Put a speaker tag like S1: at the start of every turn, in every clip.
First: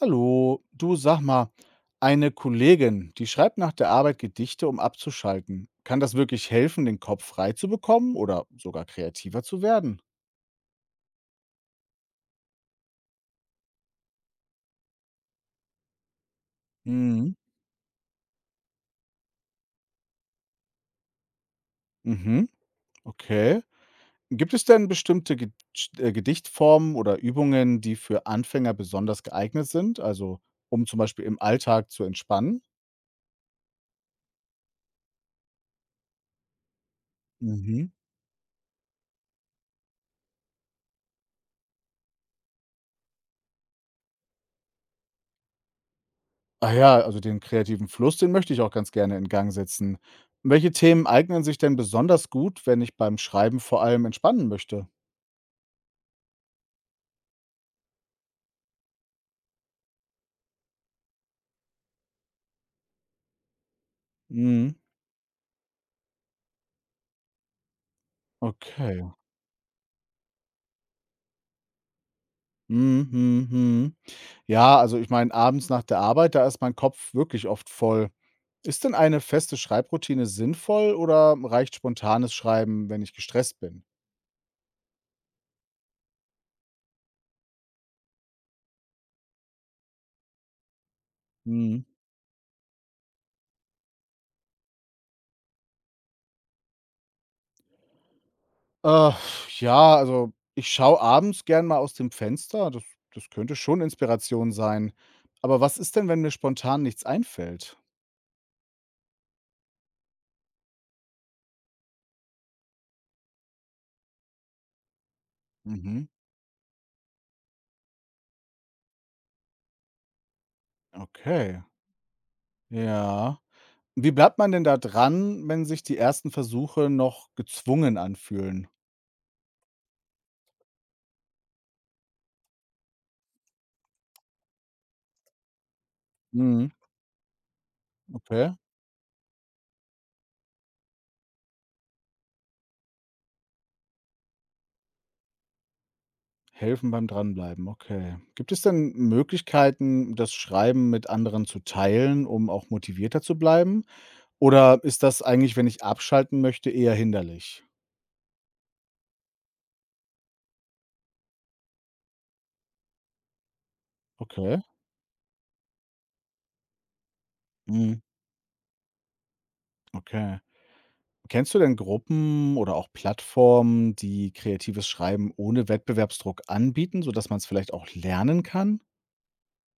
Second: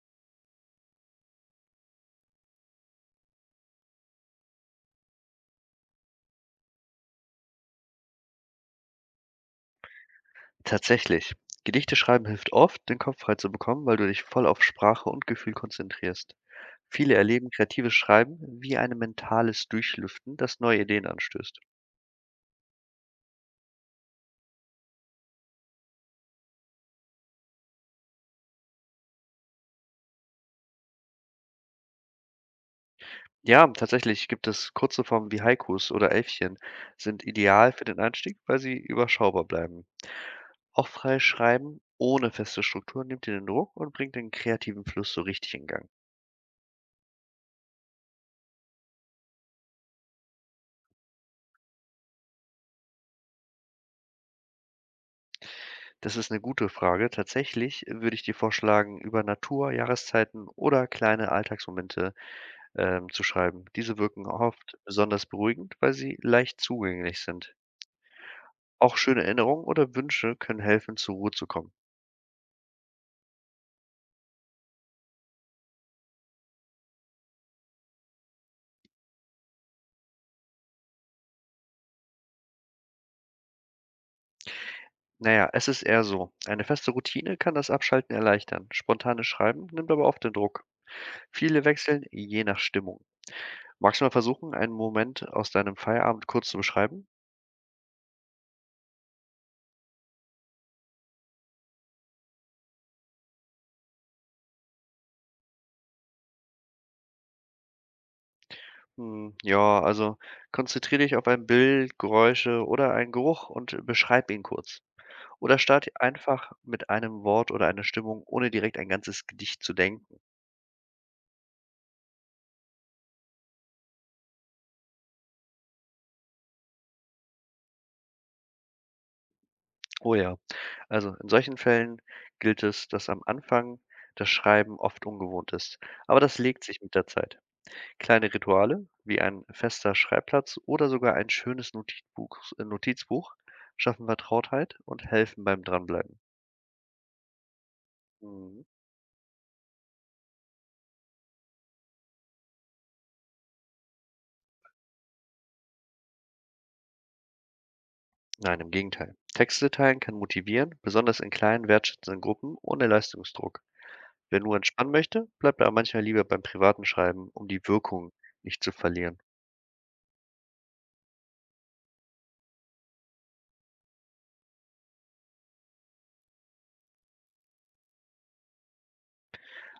S1: Hallo, du sag mal, eine Kollegin, die schreibt nach der Arbeit Gedichte, um abzuschalten. Kann das wirklich helfen, den Kopf frei zu bekommen oder sogar kreativer zu werden?
S2: Tatsächlich. Gedichte schreiben hilft oft, den Kopf frei zu bekommen, weil du dich voll auf Sprache und Gefühl konzentrierst. Viele
S1: Mhm.
S2: erleben kreatives Schreiben wie ein mentales Durchlüften, das neue Ideen anstößt.
S1: Mhm. Okay. Gibt es denn bestimmte Ge Gedichtformen oder Übungen, die für Anfänger besonders geeignet sind, also um zum Beispiel im Alltag zu entspannen?
S2: Ja, tatsächlich gibt es kurze Formen wie Haikus oder Elfchen, sind ideal für
S1: Mhm.
S2: den Einstieg, weil sie überschaubar bleiben. Auch freies Schreiben ohne feste Struktur nimmt dir den Druck und bringt den kreativen Fluss so richtig in Gang.
S1: Ah ja, also den kreativen Fluss, den möchte ich auch ganz gerne in Gang setzen. Welche Themen eignen sich denn besonders gut, wenn ich beim Schreiben vor allem entspannen möchte?
S2: Das ist eine gute Frage. Tatsächlich würde ich dir vorschlagen, über Natur, Jahreszeiten oder kleine Alltagsmomente zu schreiben. Diese wirken
S1: Mhm.
S2: oft besonders beruhigend, weil sie leicht zugänglich sind. Auch
S1: Okay.
S2: schöne Erinnerungen oder Wünsche können helfen, zur Ruhe zu kommen.
S1: Mhm, mhm, mhm. Ja, also ich meine, abends nach der Arbeit, da ist mein Kopf wirklich oft voll. Ist denn eine feste Schreibroutine sinnvoll oder reicht spontanes Schreiben, wenn ich gestresst bin?
S2: Naja, es ist eher so. Eine feste Routine kann das Abschalten erleichtern. Spontanes Schreiben nimmt aber oft den Druck. Viele
S1: Mhm.
S2: wechseln je nach Stimmung. Magst du mal versuchen, einen Moment aus deinem Feierabend kurz zu beschreiben?
S1: Äh, ja, also ich schaue abends gern mal aus dem Fenster. Das könnte schon Inspiration sein. Aber was ist denn, wenn mir spontan nichts einfällt?
S2: Hm, ja, also konzentriere dich auf ein Bild, Geräusche oder einen Geruch und beschreib ihn kurz. Oder starte
S1: Mhm.
S2: einfach mit einem Wort oder einer Stimmung, ohne direkt ein ganzes Gedicht zu denken.
S1: Okay. Ja. Wie bleibt man denn da dran, wenn sich die ersten Versuche noch gezwungen anfühlen?
S2: Oh ja. Also in solchen Fällen gilt es, dass am Anfang das Schreiben oft ungewohnt ist. Aber das legt
S1: Mhm.
S2: sich mit der Zeit. Kleine
S1: Okay.
S2: Rituale, wie ein fester Schreibplatz oder sogar ein schönes Notizbuch, Notizbuch schaffen Vertrautheit und helfen beim Dranbleiben.
S1: Helfen beim Dranbleiben, okay. Gibt es
S2: Mhm.
S1: denn Möglichkeiten, das Schreiben mit anderen zu teilen, um auch motivierter zu bleiben? Oder ist das eigentlich, wenn ich abschalten möchte, eher hinderlich?
S2: Nein, im Gegenteil. Texte teilen kann motivieren, besonders in kleinen, wertschätzenden Gruppen ohne Leistungsdruck. Wer nur
S1: Okay.
S2: entspannen möchte, bleibt aber manchmal lieber beim privaten Schreiben, um die Wirkung nicht zu verlieren.
S1: Okay. Kennst du denn Gruppen oder auch Plattformen, die kreatives Schreiben ohne Wettbewerbsdruck anbieten, sodass man es vielleicht auch lernen kann?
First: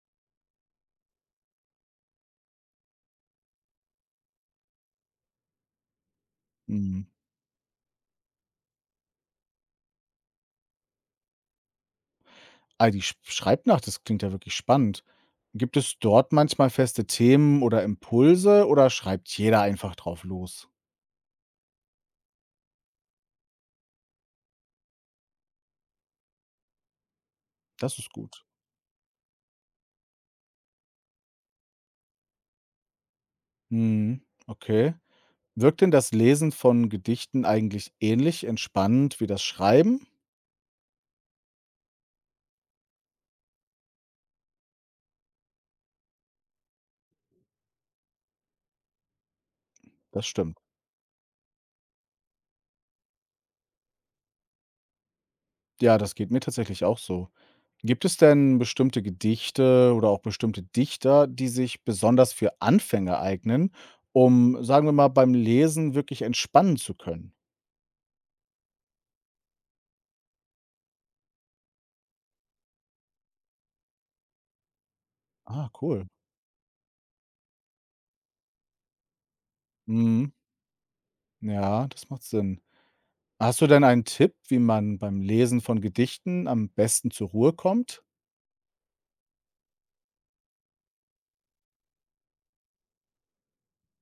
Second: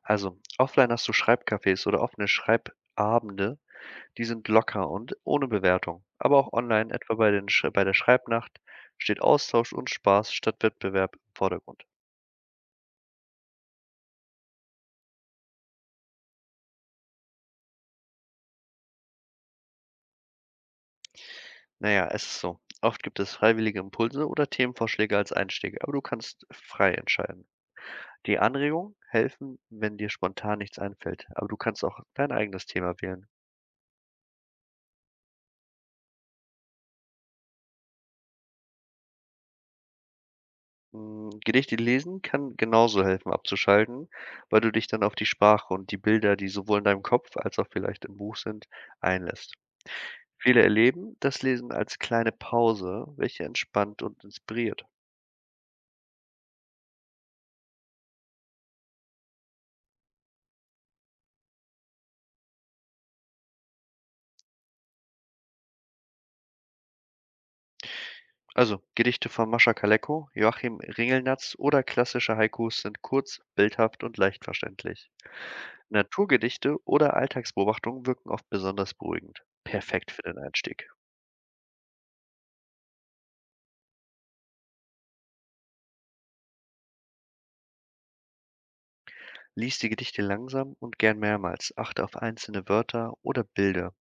S2: Also, offline hast du Schreibcafés oder offene Schreibabende, die sind locker und ohne Bewertung. Aber auch online,
S1: Hm.
S2: etwa bei, den Sch bei der Schreibnacht, steht Austausch und Spaß statt Wettbewerb im Vordergrund.
S1: Ah, die Schreibnacht, das klingt ja wirklich spannend. Gibt es dort manchmal feste Themen oder Impulse oder schreibt jeder einfach drauf los?
S2: Naja, es ist so. Oft gibt es freiwillige Impulse oder Themenvorschläge als Einstieg, aber du kannst frei entscheiden.
S1: Das ist
S2: Die
S1: gut.
S2: Anregungen helfen, wenn dir spontan nichts einfällt, aber du kannst auch dein eigenes Thema wählen.
S1: Mhm, okay. Wirkt denn das Lesen von Gedichten eigentlich ähnlich entspannend wie das Schreiben?
S2: Hm, Gedichte lesen kann genauso helfen, abzuschalten, weil du dich dann auf die Sprache und die Bilder, die sowohl in deinem Kopf als auch vielleicht im Buch sind, einlässt.
S1: Das stimmt.
S2: Viele erleben das Lesen als kleine Pause, welche entspannt und inspiriert.
S1: Ja, das geht mir tatsächlich auch so. Gibt es denn bestimmte Gedichte oder auch bestimmte Dichter, die sich besonders für Anfänger eignen, um, sagen wir mal, beim Lesen wirklich entspannen zu können?
S2: Also Gedichte von Mascha Kaleko, Joachim Ringelnatz oder klassische Haikus sind kurz, bildhaft und leicht verständlich.
S1: Ah, cool.
S2: Naturgedichte oder Alltagsbeobachtungen wirken oft besonders beruhigend. Perfekt für
S1: Mhm.
S2: den Einstieg.
S1: Ja, das macht Sinn. Hast du denn einen Tipp, wie man beim Lesen von Gedichten am besten zur Ruhe kommt?
S2: Lies die Gedichte langsam und gern mehrmals. Achte auf einzelne Wörter oder Bilder.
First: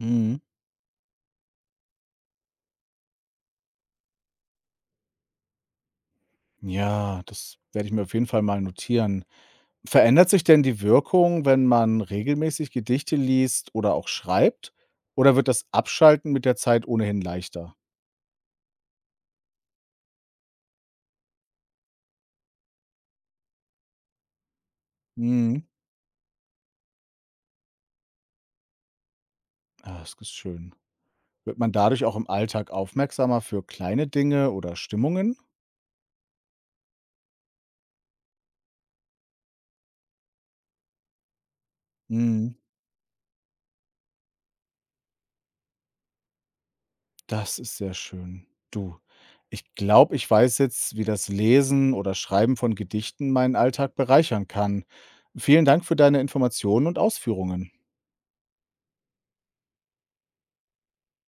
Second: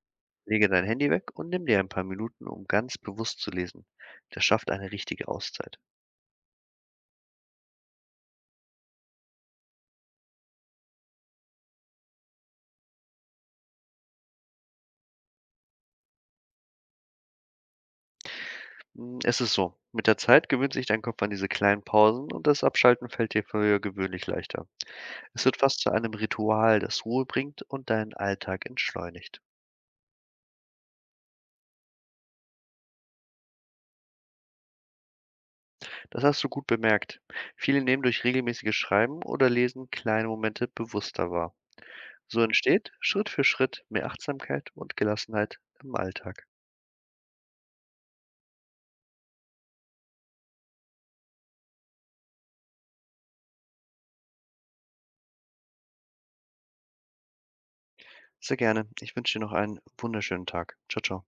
S1: Mhm.
S2: Lege dein Handy weg und nimm dir ein paar Minuten, um ganz bewusst zu lesen. Das schafft eine richtige Auszeit.
S1: Ja, das werde ich mir auf jeden Fall mal notieren. Verändert sich denn die Wirkung, wenn man regelmäßig Gedichte liest oder auch schreibt? Oder wird das Abschalten mit der Zeit ohnehin leichter?
S2: Hm, es ist so, mit der Zeit gewöhnt sich dein Kopf an diese kleinen Pausen und das Abschalten fällt dir für gewöhnlich leichter. Es wird
S1: Mhm.
S2: fast zu einem Ritual, das Ruhe bringt und deinen Alltag entschleunigt.
S1: Ah, das ist schön. Wird man dadurch auch im Alltag aufmerksamer für kleine Dinge oder Stimmungen?
S2: Das hast du gut bemerkt. Viele nehmen durch regelmäßiges Schreiben oder Lesen kleine Momente bewusster wahr. So
S1: Mhm,
S2: entsteht Schritt für Schritt mehr Achtsamkeit und Gelassenheit im Alltag.
S1: das ist sehr schön. Du, ich glaube, ich weiß jetzt, wie das Lesen oder Schreiben von Gedichten meinen Alltag bereichern kann. Vielen Dank für deine Informationen und Ausführungen.
S2: Sehr gerne. Ich wünsche dir noch einen wunderschönen Tag. Ciao, ciao.